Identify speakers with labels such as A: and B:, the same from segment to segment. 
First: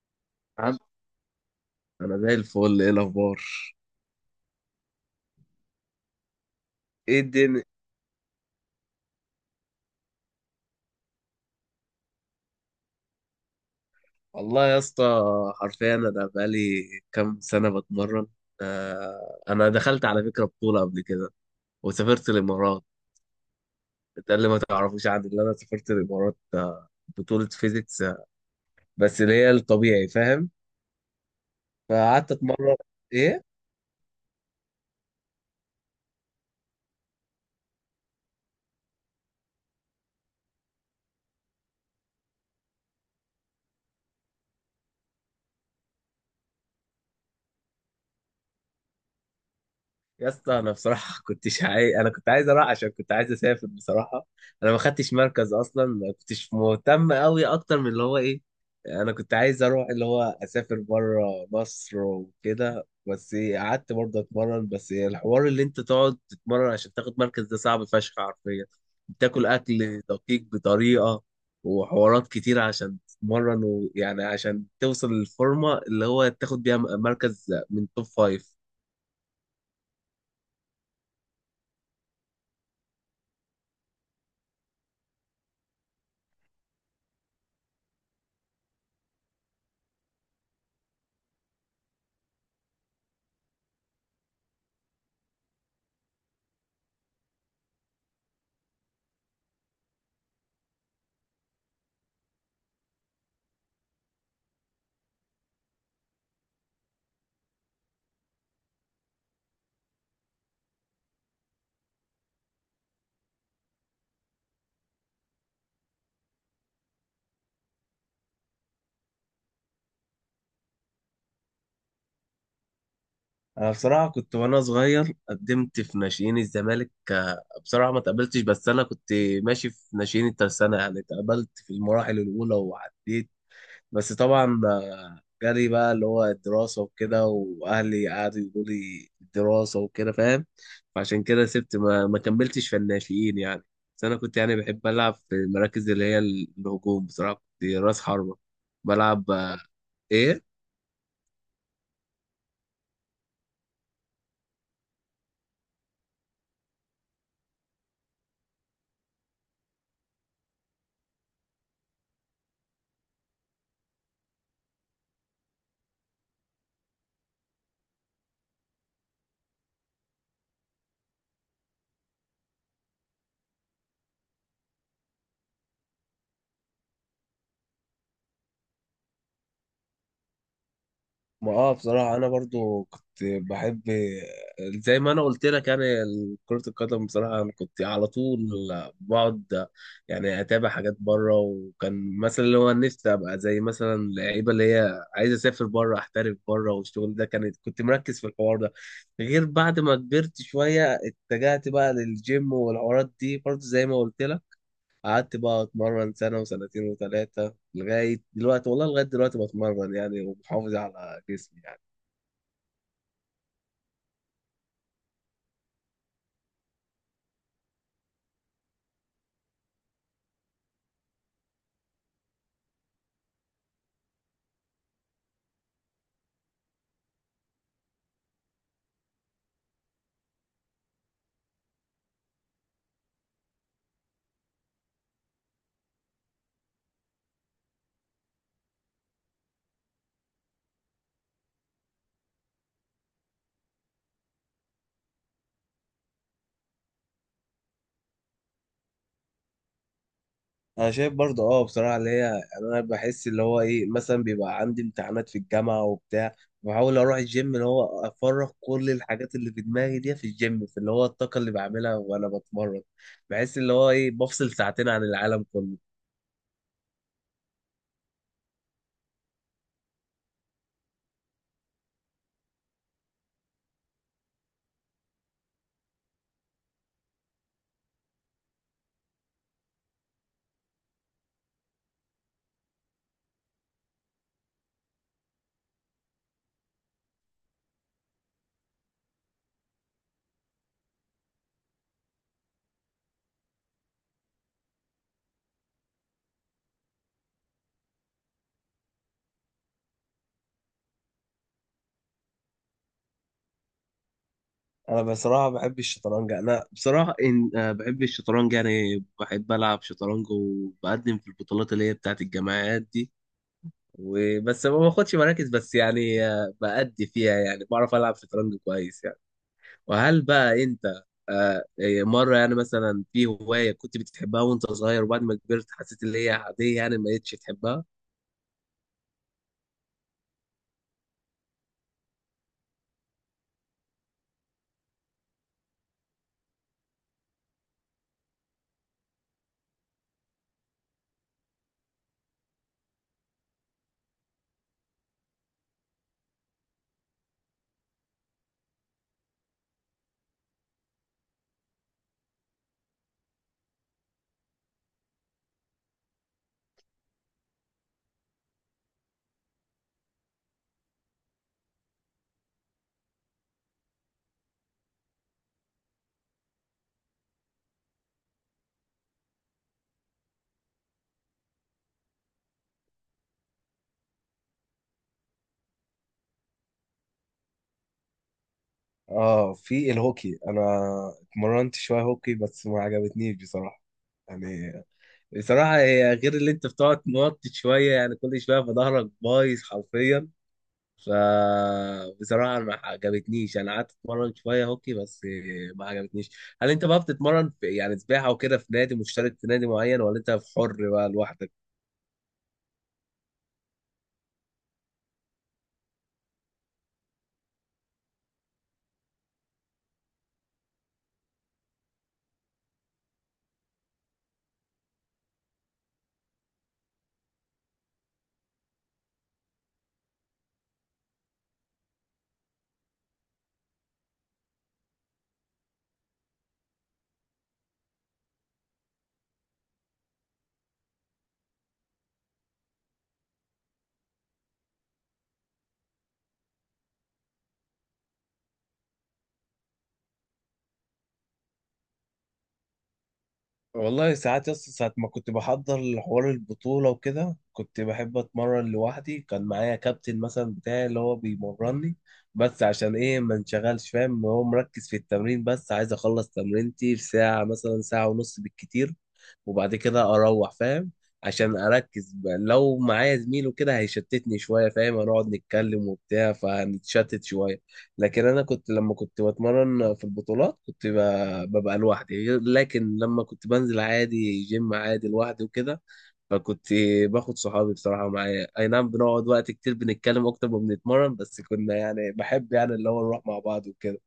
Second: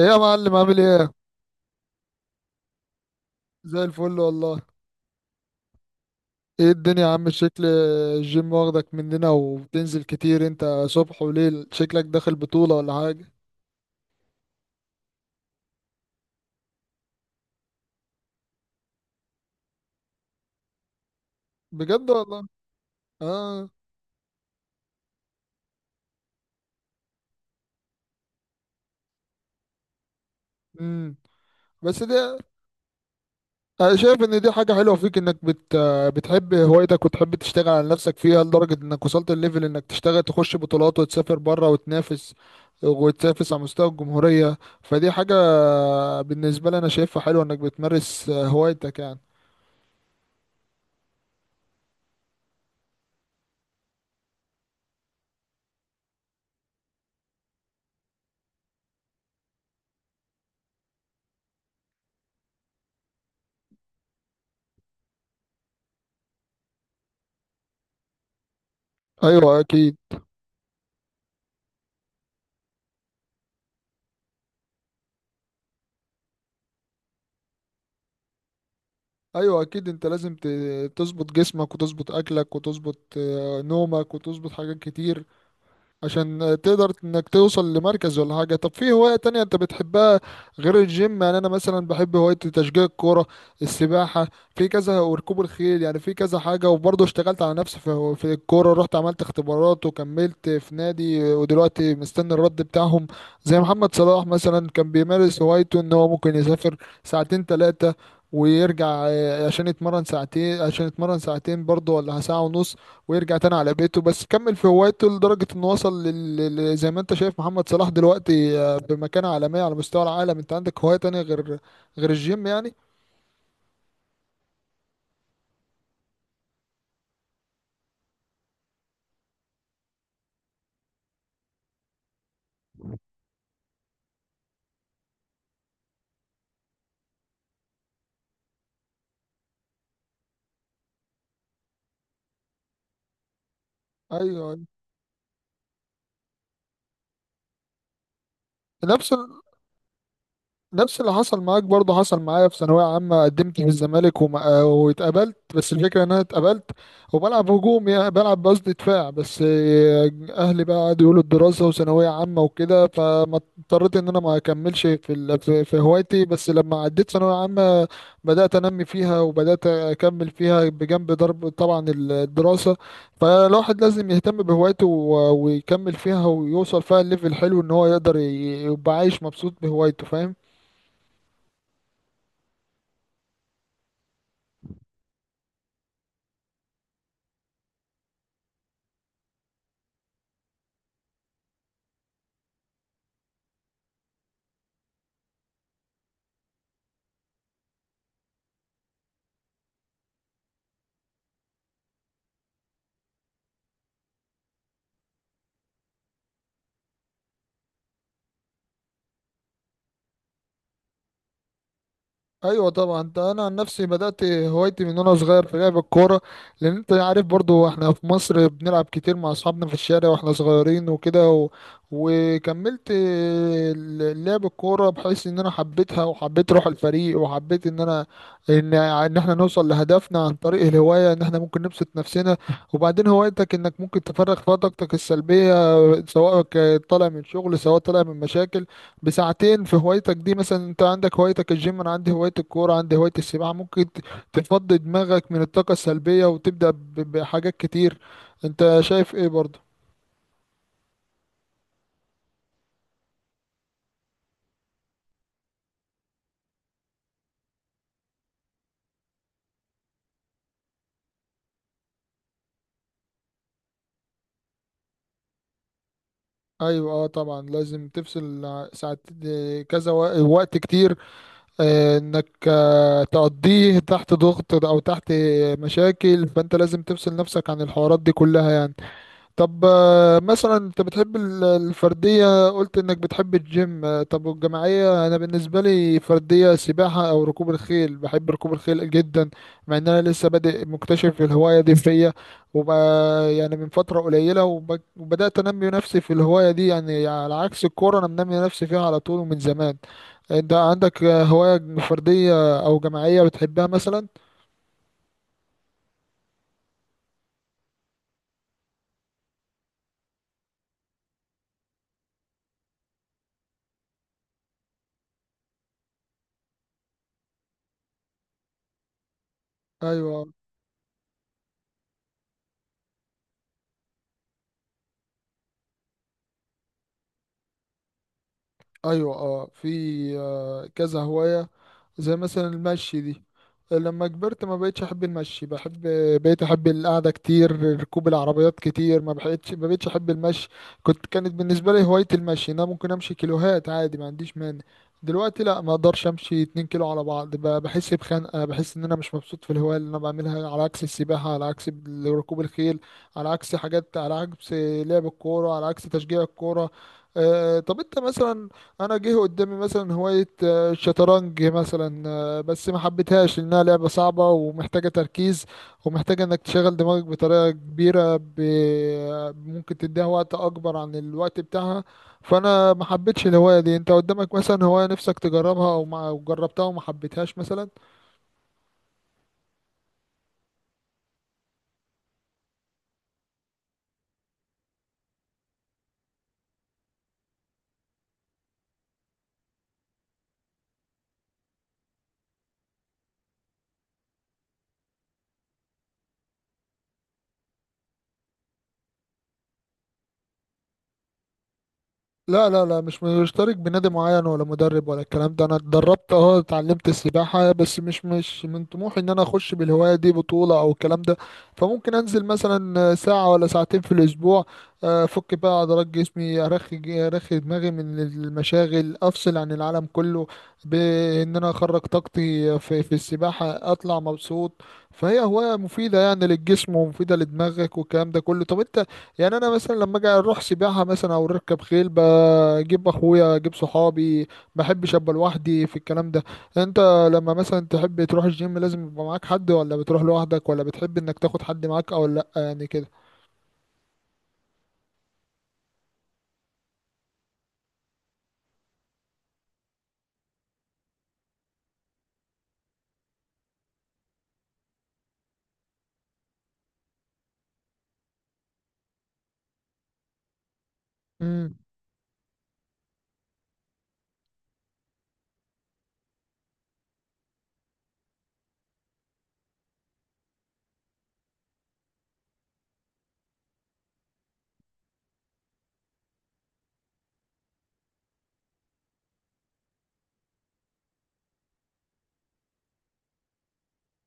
A: ايه يا معلم،
B: عم.
A: عامل ايه؟
B: انا زي الفل، ايه الاخبار؟
A: زي الفل والله. ايه الدنيا يا
B: ايه
A: عم؟
B: الدنيا.
A: شكل الجيم واخدك مننا وبتنزل كتير انت، صبح وليل، شكلك داخل بطولة ولا حاجة؟
B: والله يا اسطى، حرفيا انا بقالي كام سنه بتمرن. آه، انا دخلت على فكره بطوله قبل كده
A: بجد
B: وسافرت
A: والله.
B: الامارات.
A: اه.
B: ده اللي ما تعرفوش عني، اللي انا سافرت الامارات، آه، بطوله فيزيكس، آه، بس اللي هي الطبيعي، فاهم.
A: امم بس دي
B: فقعدت اتمرن، ايه
A: انا شايف ان دي حاجة حلوة فيك، انك بتحب هوايتك وتحب تشتغل على نفسك فيها، لدرجة انك وصلت الليفل انك تشتغل تخش بطولات وتسافر بره وتنافس، وتنافس على مستوى الجمهورية. فدي حاجة بالنسبة لي انا شايفها حلوة، انك بتمارس هوايتك يعني.
B: يا اسطى. انا بصراحه كنتش عايز، انا كنت عايز اروح عشان كنت عايز اسافر بصراحه. انا ما خدتش مركز اصلا، ما كنتش مهتم قوي اكتر من اللي هو ايه. انا كنت عايز اروح اللي هو اسافر بره مصر وكده، بس إيه، قعدت برضه اتمرن. بس إيه، الحوار اللي انت تقعد تتمرن عشان تاخد مركز ده صعب فشخ حرفيا. بتاكل
A: ايوه اكيد.
B: اكل دقيق بطريقه وحوارات كتير عشان تتمرن، ويعني عشان توصل للفورمه اللي هو تاخد بيها مركز من توب فايف.
A: ايوه اكيد، انت لازم تظبط جسمك وتظبط اكلك وتظبط نومك وتظبط حاجات كتير عشان تقدر انك توصل لمركز ولا حاجة. طب في هواية تانية انت بتحبها غير الجيم يعني؟ انا مثلا بحب هواية تشجيع الكورة، السباحة، في كذا، وركوب الخيل، يعني في كذا حاجة. وبرضه اشتغلت على نفسي في الكورة، رحت عملت اختبارات وكملت في نادي ودلوقتي مستني الرد بتاعهم. زي محمد صلاح مثلا، كان بيمارس هوايته ان هو ممكن يسافر ساعتين ثلاثة ويرجع، عشان يتمرن ساعتين، عشان يتمرن ساعتين برضه ولا ساعة ونص، ويرجع تاني على بيته. بس كمل في هوايته لدرجة انه وصل زي ما انت شايف محمد صلاح دلوقتي، بمكانة عالمية على مستوى العالم. انت عندك هواية تانية غير غير الجيم يعني؟
B: انا بصراحه كنت وانا صغير قدمت في ناشئين الزمالك، آه، بصراحه ما تقبلتش، بس انا كنت ماشي في ناشئين الترسانه، يعني اتقبلت في المراحل الاولى وعديت. بس طبعا، آه، جالي بقى اللي هو الدراسه وكده واهلي قعدوا يقولوا لي الدراسه وكده، فاهم. فعشان كده سبت ما كملتش في الناشئين يعني. بس انا
A: ايوه.
B: كنت يعني
A: أيوة.
B: بحب العب في المراكز اللي هي الهجوم بصراحه. كنت راس حربه
A: نفس،
B: بلعب، آه، ايه.
A: نفس اللي حصل معاك برضه حصل معايا في ثانوية عامة، قدمت في الزمالك واتقبلت، بس الفكرة ان انا اتقبلت وبلعب هجوم، يعني بلعب قصدي دفاع، بس اهلي بقى قعدوا يقولوا الدراسة وثانوية عامة وكده، فما اضطريت ان انا ما اكملش في في هوايتي. بس لما عديت ثانوية عامة بدأت انمي فيها وبدأت اكمل فيها بجنب ضرب طبعا الدراسة. فالواحد لازم يهتم بهوايته ويكمل فيها ويوصل فيها الليفل الحلو، ان هو يقدر يبقى عايش مبسوط بهوايته، فاهم؟
B: ما اه، بصراحة أنا برضو كنت بحب زي ما أنا قلت لك، يعني كرة القدم. بصراحة أنا كنت على طول بقعد يعني أتابع حاجات بره، وكان مثلا اللي هو نفسي أبقى زي مثلا اللعيبة اللي هي عايزة أسافر بره، أحترف بره، والشغل ده كانت كنت مركز في الحوار ده. غير بعد ما كبرت شوية اتجهت بقى للجيم والحوارات دي، برضو زي ما قلت لك، قعدت بقى اتمرن سنه وسنتين وثلاثه لغايه دلوقتي، والله لغايه دلوقتي بتمرن يعني ومحافظ على جسمي يعني.
A: ايوه طبعا. ده انا عن نفسي بدات هوايتي من وانا صغير في لعب الكوره، لان انت عارف برضو احنا في مصر بنلعب كتير مع اصحابنا في الشارع واحنا صغيرين وكده وكملت لعب الكوره، بحيث ان انا حبيتها وحبيت روح الفريق وحبيت ان انا ان احنا نوصل لهدفنا عن طريق الهوايه، ان احنا ممكن نبسط نفسنا. وبعدين هوايتك انك ممكن تفرغ فيها طاقتك السلبيه، سواء طالع من شغل، سواء طالع من مشاكل، بساعتين في هوايتك دي. مثلا انت عندك هوايتك الجيم، انا عندي هواية الكورة، عندي هواية السباحة، ممكن تفضي دماغك من الطاقة السلبية وتبدأ بحاجات كتير. انت شايف ايه برضه؟
B: انا شايف برضه اه بصراحه اللي هي يعني انا بحس اللي هو ايه مثلا بيبقى عندي امتحانات في الجامعه وبتاع، بحاول اروح الجيم اللي هو افرغ كل الحاجات اللي في دماغي دي في الجيم في اللي هو الطاقه اللي بعملها وانا بتمرن. بحس اللي هو ايه بفصل ساعتين عن العالم كله.
A: ايوه اه، طبعا لازم تفصل ساعات، اه، كذا وقت كتير، اه، انك، اه، تقضيه تحت ضغط او تحت مشاكل، فانت لازم تفصل نفسك عن الحوارات دي كلها يعني. طب مثلا انت بتحب الفردية، قلت انك بتحب الجيم، طب والجماعية؟ انا بالنسبة لي فردية سباحة او ركوب الخيل، بحب ركوب الخيل جدا، مع ان انا لسه بادئ مكتشف الهواية دي فيا وب... يعني من فترة قليلة، وبدأت انمي نفسي في الهواية دي، يعني على عكس الكورة، انا منمي نفسي فيها على طول ومن زمان. انت عندك هواية فردية او جماعية بتحبها مثلا؟
B: انا بصراحه بحب الشطرنج. انا بصراحه إن آه، بحب الشطرنج، يعني بحب العب شطرنج وبقدم في البطولات اللي هي بتاعت الجامعات دي، وبس ما باخدش مراكز، بس يعني آه، بأدي فيها يعني بعرف العب شطرنج كويس يعني. وهل
A: ايوه
B: بقى انت، آه، إيه، مره يعني مثلا في هوايه كنت بتحبها وانت صغير، وبعد ما كبرت حسيت ان هي عاديه يعني ما بقتش تحبها؟
A: ايوه اه، في كذا هواية، زي مثلا المشي دي، لما كبرت ما بقتش احب المشي، بحب، بقيت احب القعده كتير، ركوب العربيات كتير، ما بقتش احب المشي. كنت، كانت بالنسبه لي هوايه المشي إن انا ممكن امشي كيلوهات عادي، ما عنديش مانع. دلوقتي لا، ما اقدرش امشي 2 كيلو على بعض، بحس بخنقه، بحس ان انا مش مبسوط في الهوايه اللي انا بعملها، على عكس السباحه، على عكس ركوب الخيل، على عكس حاجات، على عكس لعب الكوره، على عكس تشجيع الكوره. طب انت مثلا، انا جه قدامي مثلا هوايه الشطرنج مثلا، بس ما حبيتهاش لأنها لعبة صعبة ومحتاجة تركيز، ومحتاجة إنك تشغل دماغك بطريقة كبيرة، ممكن تديها وقت أكبر عن الوقت بتاعها، فأنا ما حبيتش الهواية دي. أنت قدامك مثلا هواية نفسك تجربها، أو ما أو جربتها وما حبيتهاش مثلا؟
B: اه، في الهوكي. انا اتمرنت شويه هوكي بس ما عجبتنيش بصراحه يعني. بصراحة هي غير، اللي انت بتقعد موطي شوية يعني كل شوية، فظهرك بايظ حرفيا، ف بصراحة ما عجبتنيش. انا قعدت اتمرن شوية هوكي بس ما عجبتنيش. هل انت بقى بتتمرن في يعني سباحة وكده في نادي مشترك، في نادي معين، ولا انت في حر بقى لوحدك؟
A: لا لا لا، مش مشترك بنادي معين ولا مدرب ولا الكلام ده، انا اتدربت، اه، اتعلمت السباحة، بس مش من طموحي ان انا اخش بالهواية دي بطولة او الكلام ده. فممكن انزل مثلا ساعة ولا ساعتين في الاسبوع، افك بقى عضلات جسمي، ارخي ارخي دماغي من المشاغل، افصل عن العالم كله، بان انا اخرج طاقتي في السباحة اطلع مبسوط. فهي هواية مفيدة يعني للجسم ومفيدة لدماغك والكلام ده كله. طب انت، يعني انا مثلا لما اجي اروح سباحه مثلا او اركب خيل، بجيب اخويا اجيب صحابي، ما بحبش ابقى لوحدي في الكلام ده. انت لما مثلا تحب تروح الجيم، لازم يبقى معاك حد ولا بتروح لوحدك، ولا بتحب انك تاخد حد معاك او لا يعني؟
B: والله ساعات يس ساعة ما كنت بحضر لحوار البطولة وكده كنت بحب أتمرن لوحدي، كان معايا كابتن مثلا بتاعي اللي هو بيمرني، بس عشان إيه ما انشغلش، فاهم؟ هو مركز في التمرين، بس عايز أخلص تمرينتي في ساعة مثلا ساعة ونص بالكتير وبعد كده اروح، فاهم؟
A: كده.
B: عشان اركز بقى. لو معايا زميل وكده هيشتتني شويه، فاهم؟ هنقعد نتكلم وبتاع فهنتشتت شويه. لكن انا كنت لما كنت بتمرن في البطولات كنت ببقى لوحدي، لكن لما كنت بنزل عادي جيم عادي لوحدي وكده، فكنت باخد صحابي بصراحه معايا، اي نعم بنقعد وقت كتير بنتكلم اكتر ما بنتمرن، بس كنا يعني بحب يعني اللي هو نروح مع بعض وكده.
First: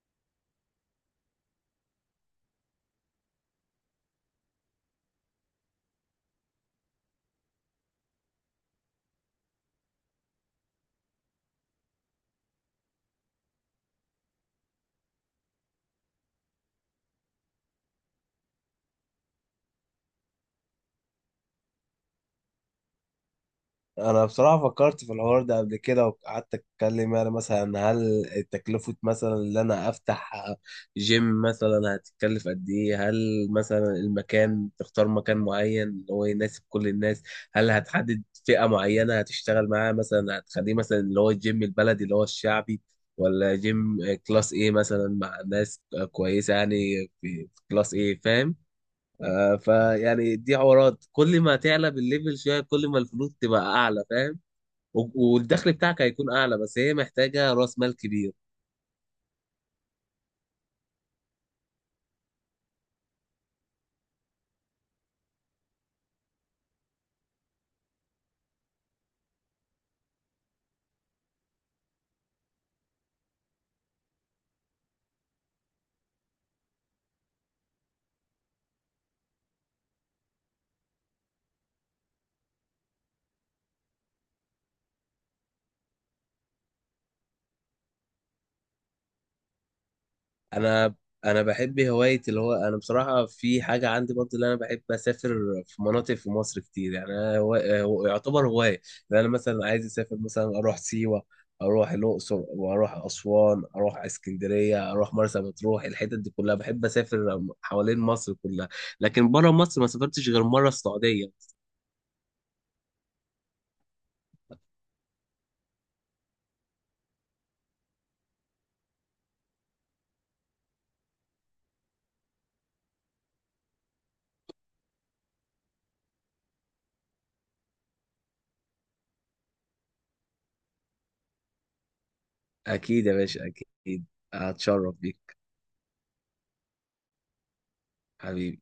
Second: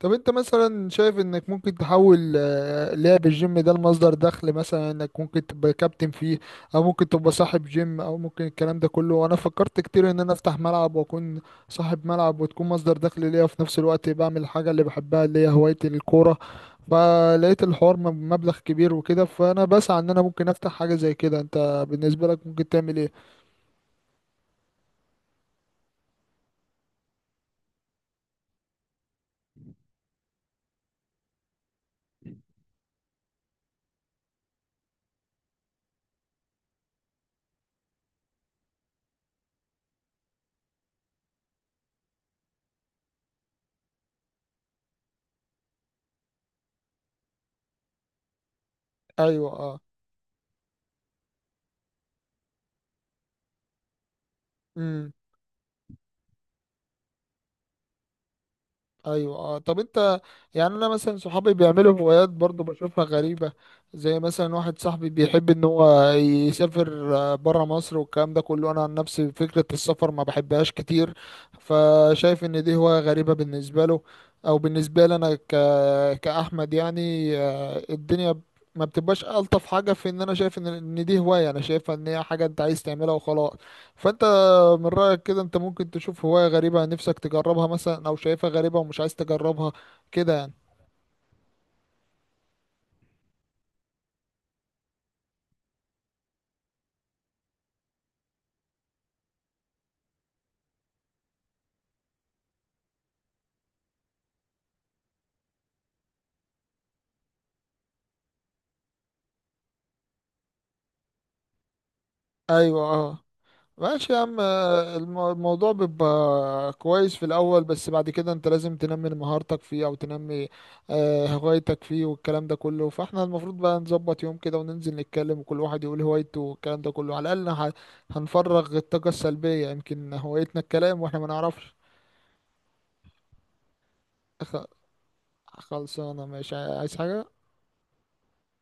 A: طب انت مثلا شايف انك ممكن تحول لعب الجيم ده لمصدر دخل مثلا، انك ممكن تبقى كابتن فيه، او ممكن تبقى صاحب جيم، او ممكن الكلام ده كله؟ وانا فكرت كتير ان انا افتح ملعب واكون صاحب ملعب، وتكون مصدر دخل ليا في نفس الوقت بعمل الحاجة اللي بحبها اللي هي هواية الكورة، فلقيت الحوار مبلغ كبير وكده، فانا بسعى ان انا ممكن افتح حاجة زي كده. انت بالنسبة لك ممكن تعمل ايه؟
B: انا بصراحه فكرت في الحوار ده قبل كده وقعدت اتكلم، يعني مثلا هل تكلفه مثلا ان انا افتح جيم مثلا هتتكلف قد ايه؟ هل مثلا المكان تختار مكان معين اللي هو يناسب كل الناس؟ هل هتحدد فئه معينه هتشتغل معاها، مثلا هتخليه مثلا اللي هو الجيم البلدي اللي هو الشعبي، ولا جيم كلاس ايه مثلا مع ناس كويسه يعني في كلاس ايه، فاهم؟
A: ايوه
B: آه،
A: اه.
B: فيعني دي حوارات، كل ما تعلى بالليفل شويه كل ما الفلوس تبقى اعلى، فاهم،
A: امم.
B: والدخل بتاعك هيكون اعلى، بس هي محتاجه راس مال كبير.
A: ايوه اه، طب انت، يعني انا مثلا صحابي بيعملوا هوايات برضو بشوفها غريبة، زي مثلا واحد صاحبي بيحب ان هو يسافر بره مصر والكلام ده كله، انا عن نفسي فكرة السفر ما بحبهاش كتير، فشايف ان دي هواية غريبة بالنسبة له، او بالنسبة لي انا كأحمد يعني. الدنيا ما بتبقاش ألطف حاجة، في ان انا شايف ان دي هواية، انا شايفها ان هي حاجة انت عايز تعملها وخلاص. فانت من رأيك كده، انت ممكن تشوف هواية غريبة نفسك تجربها مثلا، او شايفها غريبة ومش عايز تجربها كده يعني؟
B: انا انا بحب هوايه اللي هو انا بصراحه في حاجه عندي برضه اللي انا بحب اسافر في مناطق في مصر كتير يعني، أنا يعتبر هوايه. لان انا مثلا عايز اسافر مثلا اروح سيوه، اروح الاقصر واروح اسوان اروح اسكندريه اروح مرسى مطروح، الحتت دي كلها بحب اسافر حوالين مصر كلها. لكن بره مصر ما سافرتش غير مره السعوديه.
A: ايوه اه. ماشي يا عم، الموضوع بيبقى كويس في الاول، بس بعد كده انت لازم تنمي مهارتك فيه او تنمي هوايتك فيه والكلام ده كله. فاحنا المفروض بقى نظبط يوم كده وننزل نتكلم وكل واحد يقول هوايته والكلام ده كله، على الاقل هنفرغ الطاقة السلبية. يمكن هوايتنا الكلام واحنا ما نعرفش.
B: اكيد يا باشا، اكيد.
A: خ-
B: هتشرف بيك.
A: خلصانة ماشي، عايز حاجة؟
B: حبيبي.